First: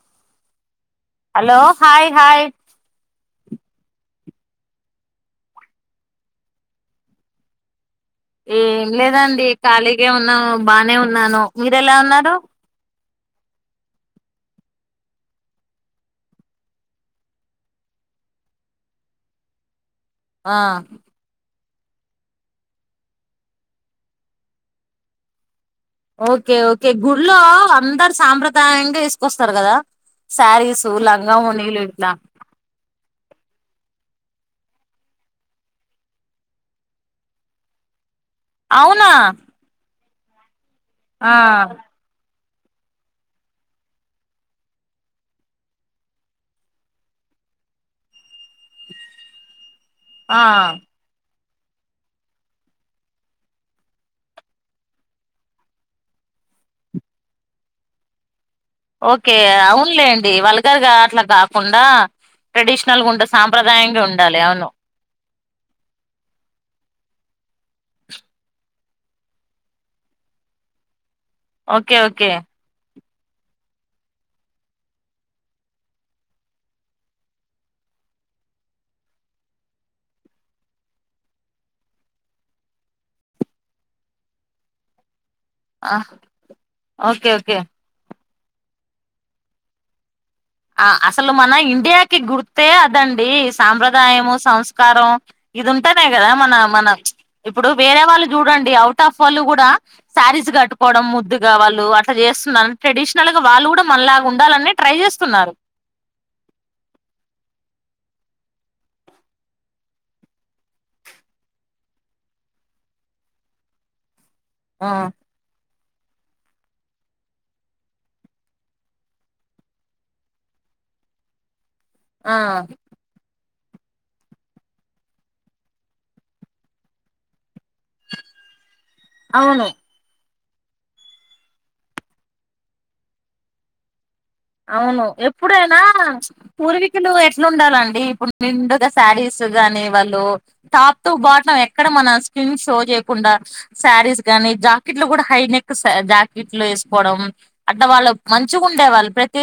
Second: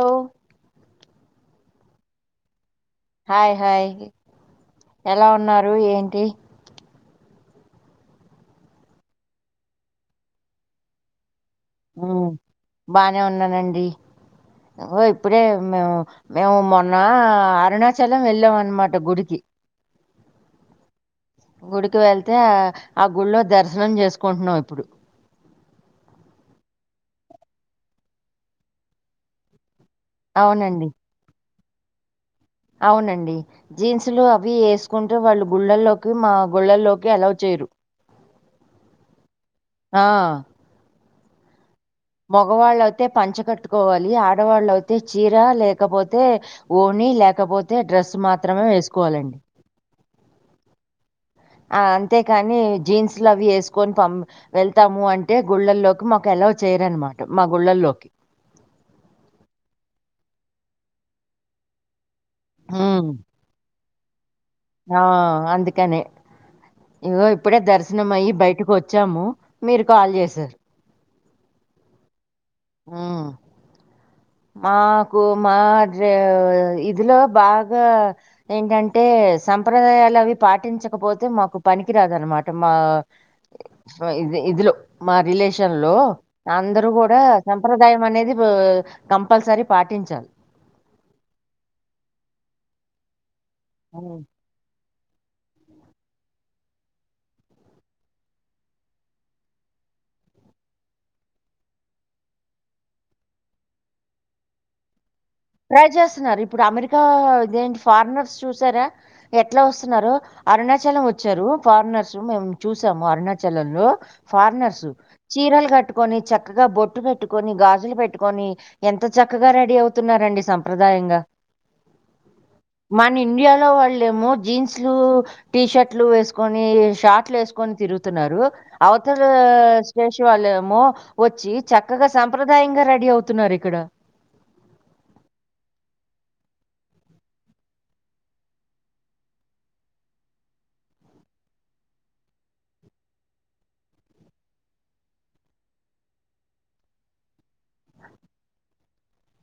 Hello hello hi hi hi hi ఎలా ఉన్నారు ఏంటి ఏం లేదండి ఖాళీగా ఉన్నాను బానే ఉన్నాను మీరేలా ఉన్నారు బాగానే ఉన్నానండి ఇప్పుడే మేము మేము మొన్న అరుణాచలం వెళ్ళామ అన్నమాట గుడికి ఆ గుడికి వెళ్తే ఆ గుళ్ళో దర్శనం చేసుకుంటున్నాం ఇప్పుడు ఓకే ఓకే గుళ్లో అందరు సాంప్రదాయంగా వేసుకొస్తారు కదా అవునండి సారీసుూ లంగామని [unintelligible] అవునండి జీన్సులు అవి వేసుకుంటూ వాళ్ళు గుళ్ళల్లోకి మా గుళ్ళల్లోకి అలో చేయరు అవునా ఆ ఆ మగవాళ్ళయితే పంచ కట్టుకోవాలి ఆడవాళ్ళయితే చీర లేకపోతే ఓని లేకపోతే డ్రస్ మాత్రమే వేసుకోవాలండి ఆ ఆ అంతేకాని జీన్స్ అవి వేసుకొని పం వెళ్తాము అంటే గుళ్ళల్లోకి మాకు ఎలా చేయరనమాట మా గుళ్ళల్లోకి ఓకే అవునులేండి వాళ్ళగారుగా అట్లా కాకుండా ట్రెడిషనల్గా హ్మ్. ఉంటు సాంప్రదాంగా ఉంటు ఆ అందుకని ఇగో ఇప్పుడే దర్శనం అయ్యి బయటకు వచ్చాము మీరు కాల్ చేసారు ఓకే ఓకే ఆ మాకు మా ఇదిలో బాగా ఏంటంటే సంప్రదాయాలు అవి పాటించకపోతే మాకు పనికిరాదన్నమాట మా ఇదిలో మా రిలేషన్ దేశంలో అందరుూ కూడా ఓకే ఓకే సంప్రదాయం అనేది బ్ కంపల్సరీ పాటించాలి ఆ అసలు మన ఇండియాకి గుర్తే అదండి హ్మ్. సాంప్రదాయము సంస్కారం ఇది ఉంటానే కదా మన మన ఇప్పుడు వేరే వాళ్ళు చూడండి. అవుట్ ఆఫ్ వాళ్ళు కూడా శారీస్ కట్టుకోవడం ముద్దుగా వాళ్ళు అట్లా చేస్తున్నారు. ట్రెడిషనల్ గా వాళ్ళు కూడా మనలాగా ఉండాలని ట్రై చేస్తు ట్రై చేస్తున్నారు ఇప్పుడు అమెరికా ఇదేంటి ఫారినర్ చూసారా ఎట్లా వస్తున్నారో అరుణాచలం వచ్చారు. ఫారినర్స్ మేము చూసాము అరుణాచలంలో ఫారినర్స్ ఆ చీరలు కట్టు టుకని చక్కగా బొట్టు పెట్టుకొని, గాజులు పెట్టుకొని ఎంత చక్కగా రెడీ అవుతున్నారు. రండి సంప్రదాయంగా ఆ మన ఇండియా ఇంట్లో వాళ్లేమో జీన్సులు, టీ షర్ట్లు వేసుకొని షార్ట్లు వేసు ని తిరుగుతున్నారు అవతల అవును స్పేస్ వాళ్ళ ఏమో వచ్చి చక్కగా సంంప్రదాయంగా రెడీ అవుతున్నారు ఇక్కడ. అవును ఎప్పుడైనా పూర్వీకులు ఎట్లా ఉండాలండి ఇప్పుడు నిండుగా శారీస్ గాని వాళ్ళు టాప్ టు బాటమ్ ఎక్కడ మన స్కీన్ షో చేయకుండా శారీస్ గానీ, జాకెట్లు కూడా హై నెక్ జాకెట్లు వేసుకోవడం. అంట వాళ్ళు మంచిగా ఉండేవాళ్ళు ప్రతి ఇది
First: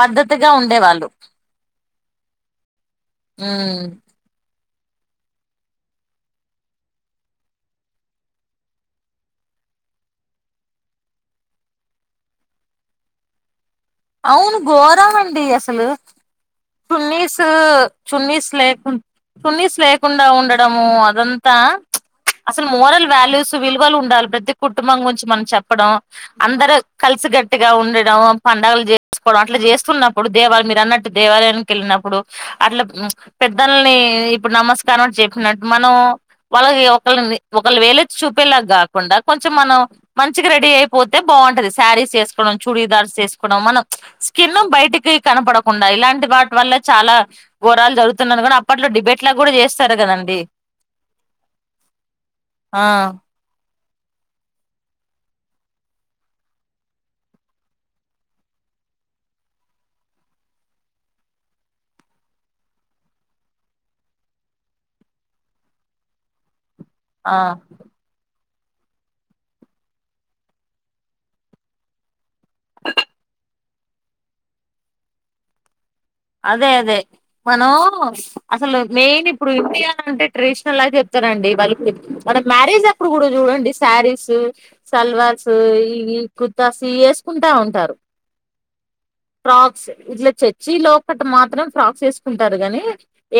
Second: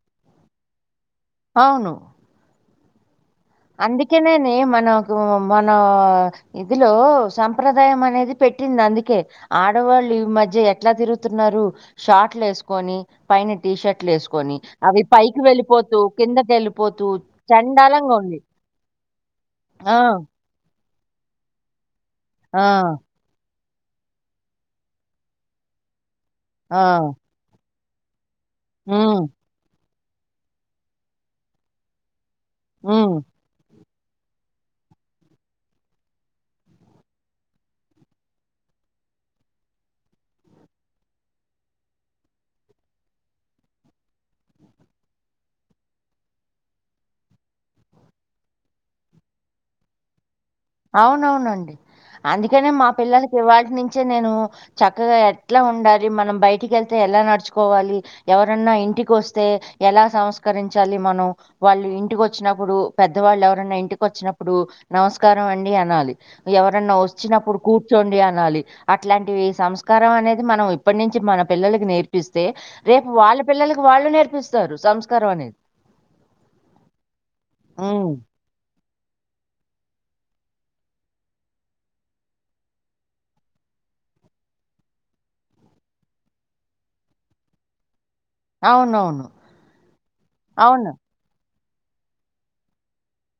పద్ధతిగా ఉండేవాళ్ళు అవును ఉమ్, అందుకే నేనే మ మనకు మన ఇదిలో సంప్రదాయం అనేది పెట్టింది. అందుకే ఆడవాళ్ళు ఈ మధ్య ఎట్లా తిరుగుతున్నారు షాట్లు వేసుకొని పైన టీ షర్ట్లు వేసుకొని అవును అవి ఘోరం పైకి అండి అసలు వెళ్ళిపోతూ, కిందకి వెళ్ళిపోతుూ చండాలంగా ఉంది. లేకు సునీస్ ఆ! లేకుండా ఉండడము అదంతా చ్ చ్ అసలు ఆ! మోరల్ వాల్యూస్ విలువలు ఉండాలి ప్రతి కుటుంబం గురించి మనం చెప్పడం అందరు ఆ! కల్సు గట్టిగా గా ఉండడం పండ్ హ్మ్. చేసుకోవడం అట్లా చేస్తున్నా ఇప్పుడు దేవాలయం మీరు అన్నట్టు దేవాలయానికి వెళ్ళినప్పుడు. అట్లా హ్మ్. పెద్ద ఇప్పుడు నమస్కారం చెప్పినట్టు మనం వాళ్ళకి ఒకళని ఒకలు వేలెత్తి చూపేలా గాకుండా కొంచెం మనం మంచిగా రెడీ అయిపోతే బావుంటది శారీస్ వేసుకోవడం, చూడీదార్స్ వే మనం స్కిన్ బయటికి కనపడకుండా ఇలాంటి వాటి వల్ల చాలా ఘోరాలు జరుగుతున్నా కూడా అప్పట్లో డిబేట్ లా కూడా చేస్తారు కదండి. అవునవునండి అందుకనే ఆ మా పిల్లలకి ఇవాళ్టి నుంచి నేను చక్కగా ఎట్లా ఉండాలి, మనం బయటికి వెళ్తే ఎలా నడుచుకోవాలి. ఎవరన్నా ఇంటికి వస్తే ఎలా సంస్కరించాలి. మనం వాళ్ళు ఇంటికి వచ్చినప్పుడు పెద్దవాళ్ళు ఎవరన్నా ఇంటికి వచ్చినప్పుడు నమస్ కారం అండి అనాలి ఎవ ఎవరైనా ఆ వచ్చినప్పుడు కూర్చోండి అనాలి. అట్లాంటివి సంస్కారం అనేది మనం ఇప్పటి నుంచి మన పిల్లలకి నేర్పి పిస్తే రేపు వాళ్ళ పిల్లలకి వాళ్ళు నేర్పిస్తారు సంస్కారం అనేది అదే అదే మనం హ్మ్. అసలు మెయిన్ ఇప్పుడు ఇండియన్ అంటే ట్రెడిషనల్ గా చెప్తారండి, వాళ్ళకి మన మ్యారేజ్ అప్పుడు కూడా చూడండి, శారీస్, సల్వార్స్ ఈ కుర్తాస్ ఇ వేసుకుంటా ఉంటారు. అవునవును. ప్రాక్స్ ఇల చర్చి లో అవును. అట్ మాత్రం ఫ్రాక్స్ వేసుకుంటారు గాని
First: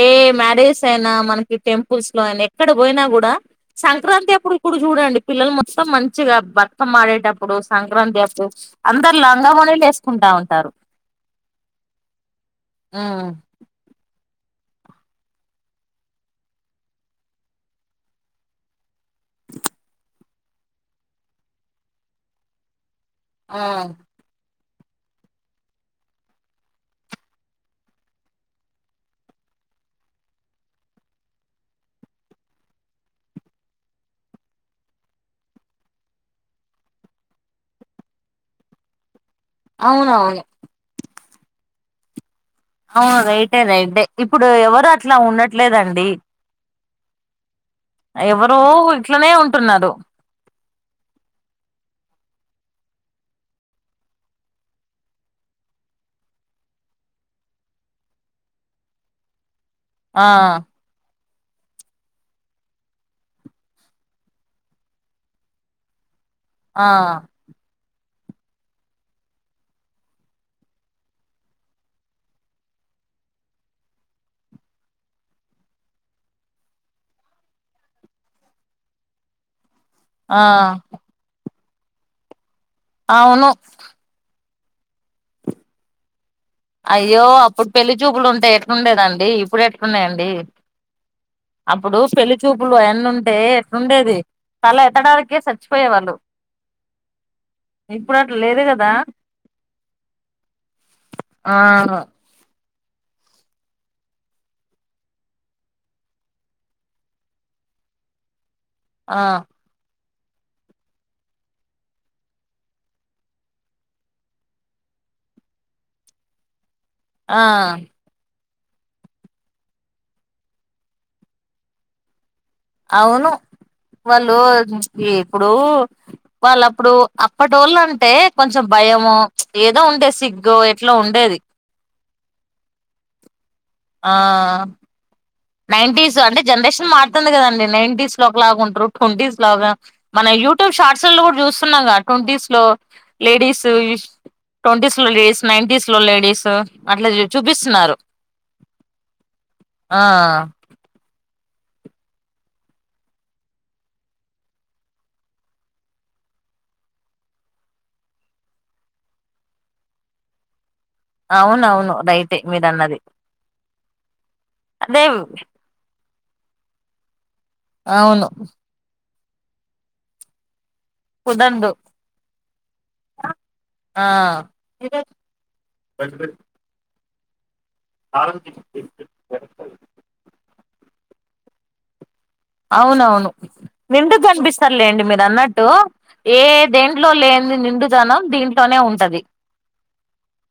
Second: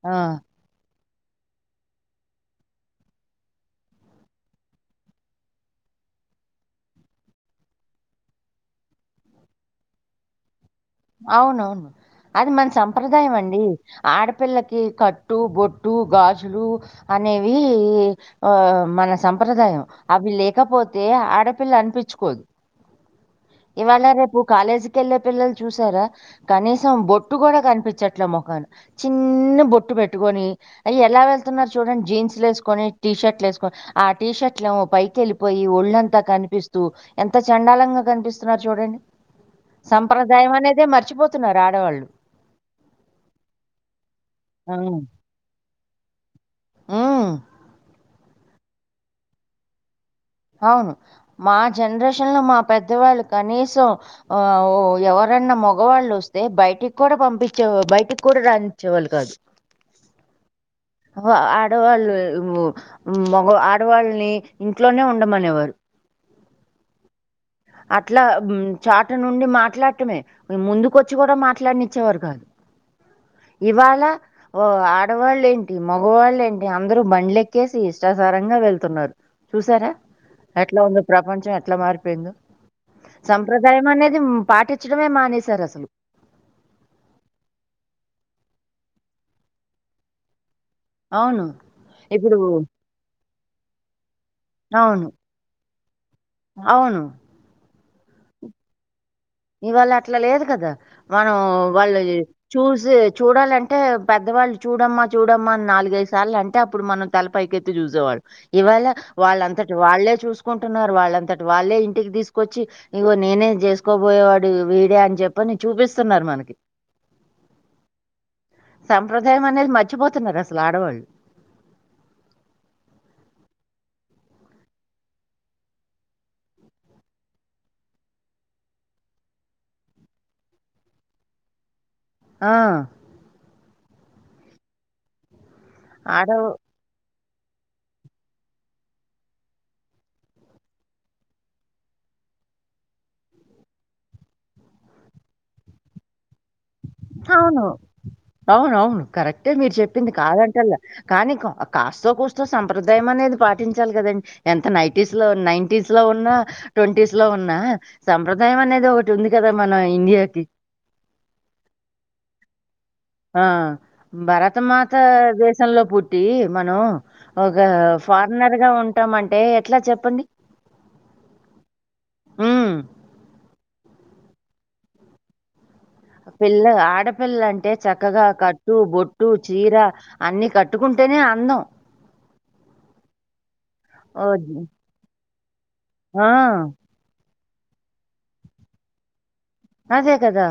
ఏ ఆ! మ్యారిజెస్ అయినా మనకి టెంపుల్స్ లో అయినా ఎక్కడ పోయినా కూడా, సంక్రాంతి అప్పుడు ఇప‌్పుడు చూడండి, పిల్లలు మొత్తం మంచిగా బతుకమ‌్మ ఆడేటప్పుడు సంక్రాంతి అప్పుడు అందరు లంగవోనీలు వేసుకుంటా ఉంటారు. అవునవును అది మన ఉమ్ సంప్రదాయం అండి ఆడ ఆడపిల్లకి కట్టు బొట్టు గాజులు అనేవి, మ్ ఆ మన సంప్రదాయం అవి లేకపోతే ఆడపిల్ల అనిపించుకోదు. ఇవాళ రేపు కాలేజికి వెళ‌్ళే పిల్లలు చూసారా, కనీసం బొట్టు కూడా కనిపించట్లే ముఖాన, చిన్న బొట్టు పెట్టుకొని అయ్ ఎలా వెళ్తున్నారు చూడండి, జీన్స్లు వేసుకొని టీ షర్ట్లు వేసుకొని ఆ టీ షర్ట్లు పైకి వెళ్ళిపోయి ఒళ్ళంతా కనిపిస్తూ ఎంత చండాలంగా కనిపిస్తున్నారు చూడండి. అవునా దైమనదే మర‌్చిపో త్తున్నారు ఆడవాళ్ళు అవును రైటే రైటే అంటే ఇప్పుడు ఎవరు అట్లా ఉండట్లేదం డి మ్ ఎవరో ఇట్లనే ఉంటున్నారు అవును మా జనరేషన్లో మా పెద్దవాళ్ళు కనీసం, ఆఆ‌ ఊ ఇంకా ఎవరన్నా మగవాళ్ళు వస్తే బయటికి కూడా పంపించే బయటికి కూడా రాణించేవాళ్ళు కాదు. ఆ ఆ ఆడవాళ్ళు మగ ఆడవాళ్ళని ఇంట్లోనే ఉండమనేవారు ఆ అట్లా చాట నుండి మాట్లాడటమే ముందుక వచ్చి కూడా మాట్లాడినిచ్చేవారు కాదు ఇవాళ ఓ ఆడవాళ్ళు ఏంటి మగవాళ్ళ ఏంటి అందరు బండ్ల ఎక్కేసి ఇష్టాసారంగా వెళ్తున్నారు చూసారా ఆ ఎట్లా ఉంద ప్రపంచం ఎ అట్లా మారిపోయిందో అవును సంప్రదాయం అనేది పాటించడమే మానేశారు అసలు అయ్యో అప్పుడు పెళ్లి చూపులు ఉంటే ఎట‌్లుండేది అండి ఇప్పుడు ఎట్లున‌్నయి అండి అవును అప్పుడు ఇప్పుడు పెళ్లి చూపులు ఎన్న ఉంటే ఎట్లుండేది తల అవును ఎత్తడాకే స మచిపోయే వాళ్ళు అవును ఇప్పుడు అట్లా లేదు కదా ఇవాళ అట్లా లేదు కదా మనం ఆ వాళ్ళు చూసి చూడాలంటే పెద్దవాళ్ళు చూడమ్మా చూడమ్మా అని నాలుగైదు ఐదు సార్లు అంటే అప్పుడు మనం తలపైకెత‌్తి చూసేవాళ్ళం ఇవాళ ఆ వాళ్ళంతటి వాళ్ళే చూసుకుంటున్నారు వాళ్ళంతటి వాళ్ళే ఇంటికి తీసుకొచ్చి ఇగో నేనె చేసుకో పోయేవాడు వీడే అని చెప్పని చూపిస్తున్నారు మనకి ఆ సంప్రదాయం అనేది మర్చిపోతున్నారు అసలు ఆడవాళ్ళు అవును, వాళ్ళు ఇప్పుడు వాళ్ళ అప్పుడు అప్పటోళ‌్ళు అంటే కొంచెం భయమొ ఏదో ఉండే సిగ‌్గో ఎట‌్లో ఉండేది ఆ ఆ నైంటీస్ ఆడ అంటే జనరేషన్ మాట్ వంది కదండి నైంటీస్ లో ఒకలాగా ఉంటారు, ట్వంటీస్ లాగా, మన యూట్యూబ్ షార్ట్స్ లో, కూడా చూస్తున్నాగా ట్వంటీస్ లో లేడీస్ ట్వంటీస్ లో లేడీస్ నైంటస్ లో లేడీస్ అట్లా అవును చూపిస్తున్నారు అవును అవును కరెక్టే మీరు ఆ చెప్ ింది కాదంటల్ కానీ కాస్తో కుస్తో సంప్రదాయం అనేది పాటించాలి కదండి, ఎంత నైటీస్ లో నైంటస్ లో ఉన్నా ట్వంటీస్ లో ఉన్నా సంప్రదాయం అనేది ఒకటి ఉంది కదా మన ఇండియాకి. అవునవును రైటె మీరు అన్నది ఆ భరతమాత దేశంలో పుట్ టి మనం ఒక అవును ఫారినర్ గా ఉం చట్టామంటే ఎట్లా చెప్పండి కుదరదు హ్మ్. ఆ పిల్లగ ఆడ వేళ్ళంటే చక్కగా కట్టు బొట్టు చీర అన్ని కట్టు పెట్టుకుంటేనే అందం అవునవును నిండు గ ఓహ్! కనిపిస్తారులేండి మీరు అన్నట్ తో ఏ ఆ! దెంట్లో లే ని నిండుదాన దీంట్లోనే ఉంటది అదే కదా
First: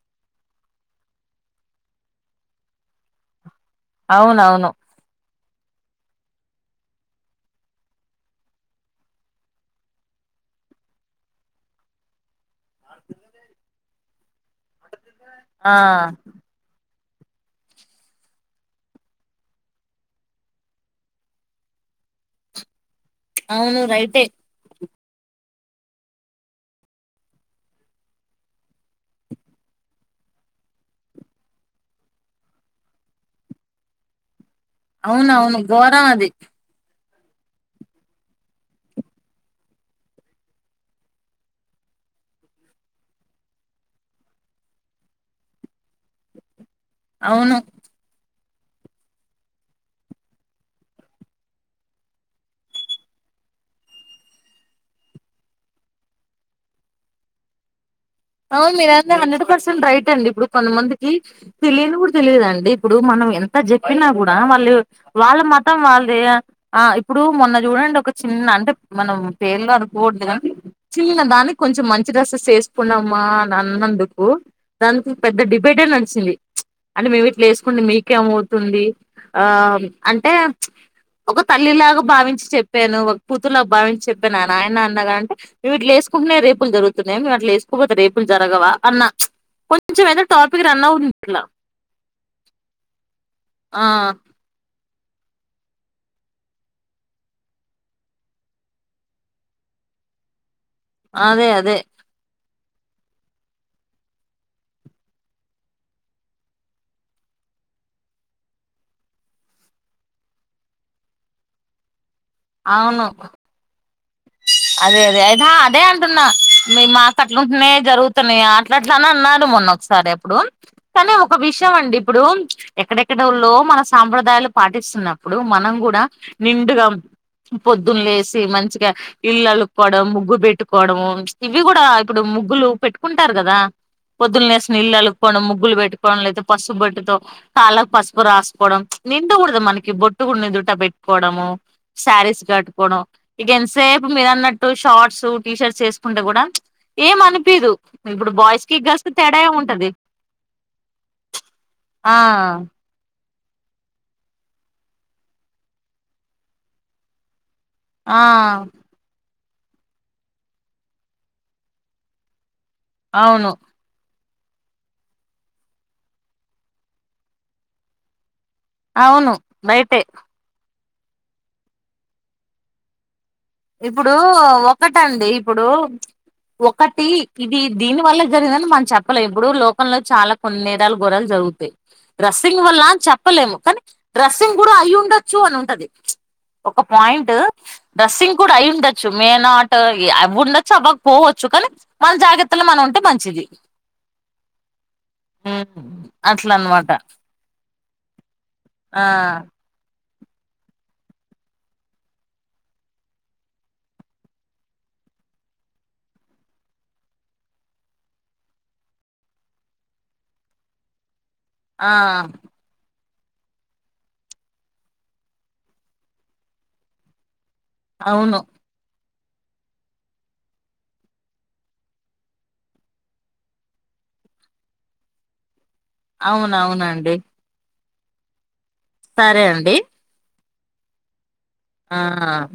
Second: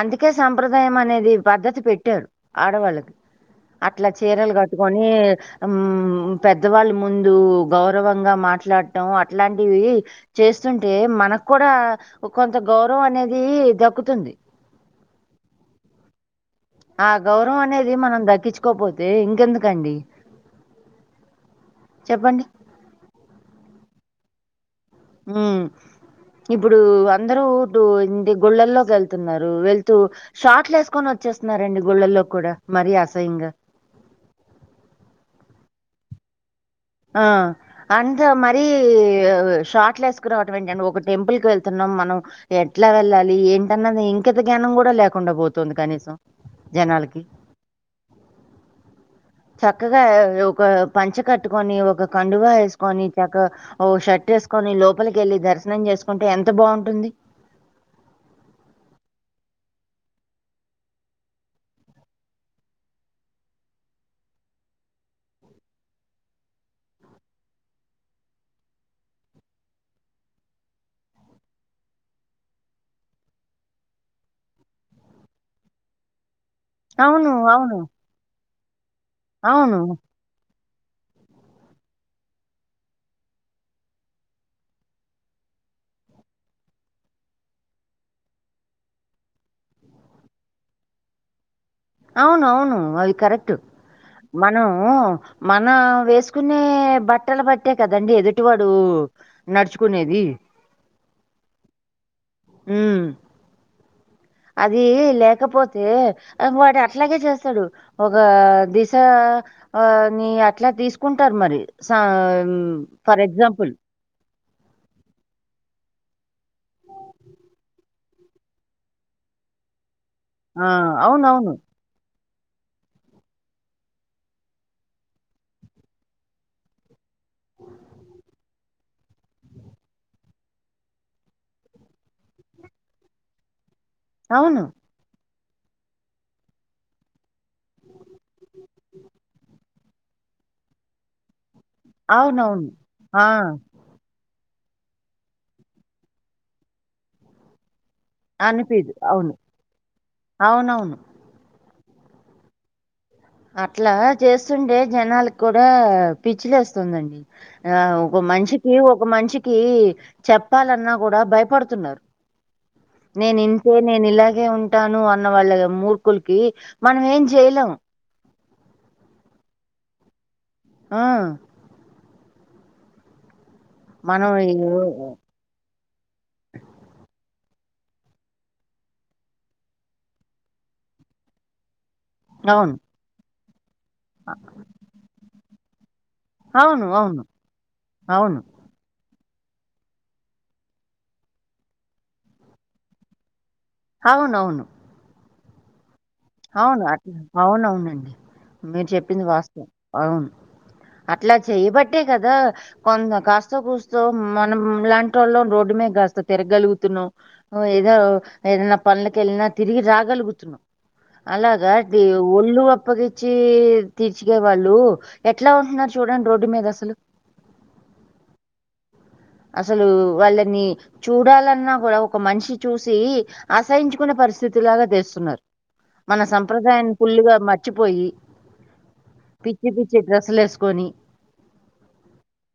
అందుకే సంప్రదాయం అనేది పద్ధతి పెట్టారు ఆడవాళ్ళకి అట్లా చీరలు అవునవును కట్టుకొని మ్ పెద్దవాళ్ళ ముందు గౌరవంగా మాట్లాడటం అట్లాంటివి చేస్తుంటే మనకు కూడా ది దక్కుతుంది ఆ ఆ గౌరవం అనేది మనం దక్కించుకోపోతే ఇంకెందుకండి చెప్పండి అవును రైటే ఉ ఇప్పుడు అందరూ, ఇ గుళ్ళల్లోకి వెళ్తున్నారు వెళ్తూ షాట్లు వేసుకొని వచ్చేస్తున్నారండి గుళ్ళల్లో కూడా, మరీ అసహ్యంగా అవున అవును గోరం అది ఆ అంతే మరి షార్ట్లు వేసుకురావటం ఏంటి, ఒక టెంపుల్ కి వెళ్తున్నాం మనం ఎట్లా వెళ్ళాలి ఏంటన్నది ఇంకంత జ్ఞానం కూడా లేకుండా పోతుంది కనీసం జనాలకి అవును చక్కగా ఒక పంచ కట్ కట్టుకొని ఒక కండువా వేసుకొని, చక్కగా ఓ షర్ట్ వేసుకొని, లోపలికి వెళ్ళి దర్శనం చేసుకుంటే, ఎంత బాగుంటుంది. అవును మీరందరు హండ్రెడ్ పర్సెంట్ రైట్ అండి. ఇప్పుడు కొంతమందికి తెలియని కూడా తెలియదం డి. ఇప్పుడు మనం ఎంత చెప్పినా కూడా వాళ్ళు వాళ్ళ మతం వాళ్ళదే ఆ ఇప్పుడు మొన్న చూడండి. ఒక చిన్న అంటే మనం పేర్లు అనుకోవద్దు కాని, చిన్న దానికి కొంచెం మంచి డ్రెస్ చేస్త్ కున్నామ్మా అన్నందుకు దానికి పెద్ద డిబేటే నడిచింది అంటే మేము అవును ఇట్లా అవును వేసుకుంటే మీకేమ స్తుంది ఆ అవును అంటే ఒక తల్లి లాగా భావించి చెప్పాను. ఒక కూతురి లాగా భావించి చెప్పాను. నా నాయనా అన్నగా అంటే మేము ఇట్లా వేసుకుంటనే రేపులు జరుగుతున్నాయా. మ ఇట్ల వేస్ తపోతే రేపులు జరగవా అన్న కొంచెం ఏదన టాపిక్ రన్ అవుతుంది ఇట్లా అవునవును అవి కరెక్ట్ ఆ మను ఆ మన వేసుకునే బట్టల బట్టే కదండి ఎదుటి వాడు నడుచుకునేది అదే అదే హ్మ్ అది లేకపోతే వాడు అట్లాగే చేస్తాడు ఒక దిశ ని అట్లా తీసుకుంటారు మరి సా ఇం అవును ఫర్ ఎక్సాంపుల్ అదే అదే అయినా అదే అంటున్న మే మాట అట్లుంటేనే జరుగు తనే అట్ల అట్లానే అన్నారు మొన్న ఒకసారి ఉమ్ ఆ! తనే ఒక అవునవును. విషయం అండి ఇప్పుడు ఎక్కడెక్కడల్లో మన సాంప్రదాయాలు పాటిస్తున్నప్పుడు, మనం కూడా నిండుగా పొద్దున్న లేసి మంచిగా, ఇల్లు అలుక్కోవడం, ముగ్గు పెట్టుకోవడము, ఇవి కూడా ఇప్పుడు ముగ్గులు పెట్టుకుంటారు కదా. పొద్దున అవును. లేసి పిల్లలు ముగ్గులు పెట్టుకోవడం లేకాపోతే, పసుపు బొట్టుతో కాళ్ళకు పసుపు రాసుకోవడం, నిండకూడదు మనకి బొట్టు కూడా నిదుట పెట్టుకోవడము. శారీస్ అవునవును. గట్ కోవడం ఆ! ఇగీన్స్ ఇప్పుడు మీరు అన్నట్టు షార్ట్స్ టీ షర్ట్స్ వేసుకుంటే కూడా ఏం అనిపిదు. ఇప్పుడు బాయ్స్ కి అనిపీదు. గర్ల్స్ కి అవును. తేడా ఏమి ఉంటది అవునవును. ఆ అట్లా చేస్తుండే జనాలకి కూడా పిచ్చి లేస్తుంది అండి ఆ ఒక మనిషికి ఒక మనిషి కి చెప్పాలన్నా కూడా భయపడుతున్నారు నేను అవును ఇంతే నేను ఇలా అగే ఉంటాను అన్న వాళ్ళ మూర్ఖులకి మనం ఏం చేయలేం అవును బయటే ఆ ఇప్పుడు మనం ఈ ఒకటండి ఇప్పుడు ఒకటి ఇది దీని వల్ల జరిగినన్ని మనం చెప్పలేం. ఇప్పుడు లోకంలో చాలా కొన్ని నేరాలు గోరాలు జరుగుతాయి. రస్సింగ్ అవును. వల్ల చెప్ప పోలేము కానీ డ్రెస్సింగ్ కూడా అయ్ఉండొచ్చు అను అది ఒక అవును. అవును. పాయింట్ డ్రస్సింగ్ అవును. ఉండొచ్చు మే నాట్ అ ఉండొచ్చు అవ్వక పోవచ్చు, కానీ మన జాగ్రత్తలో మనం ఉంటే మంచిది. అవునవును మ్ అవును అట్లా అవున అవునండి మీరు ఆ చెప్పింది వాస్తవం అవును అట్లా చేయబట్టే కదా కొం కాస్త కూస్తో మనం లాంటి వాళ్ళ రోడ్డు మీ కాస్త తిరగలుగుతున్నాం, ఏదో ఏదనా పనులక వెళ్ళినా తిరిగి రాగలుగుతున్నాం. అలాగా ఆ ది ఒళ్లు అప్పగి చ్చి తీర్చుగే వాళ్ళు ఎట్లా ఉంటున్నారు చూడండి రోడ్డు మీద అసలు అవును అసలు వాళ్ళని చూడాలన్నా కూడా, ఒక మనిషి చూసి ఆశయించుకునే పరిస్థితిలాగా తెస్తున్నారు. మన సంప్రదాయాన్ని అవునవునండి ఫుల్లుగా మట్ చ్చిపోయి సరే పిచ్చే అండి పిచ్చే డ్రెస్లేవెస్ కొని ఆ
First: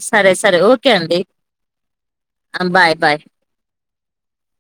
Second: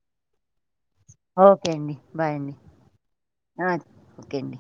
సరే సరే ఓ కే అండి ఓకే అండి. బాయ్ అండి. అ బాయ్ బాయ్ ఆ ఓకే అండి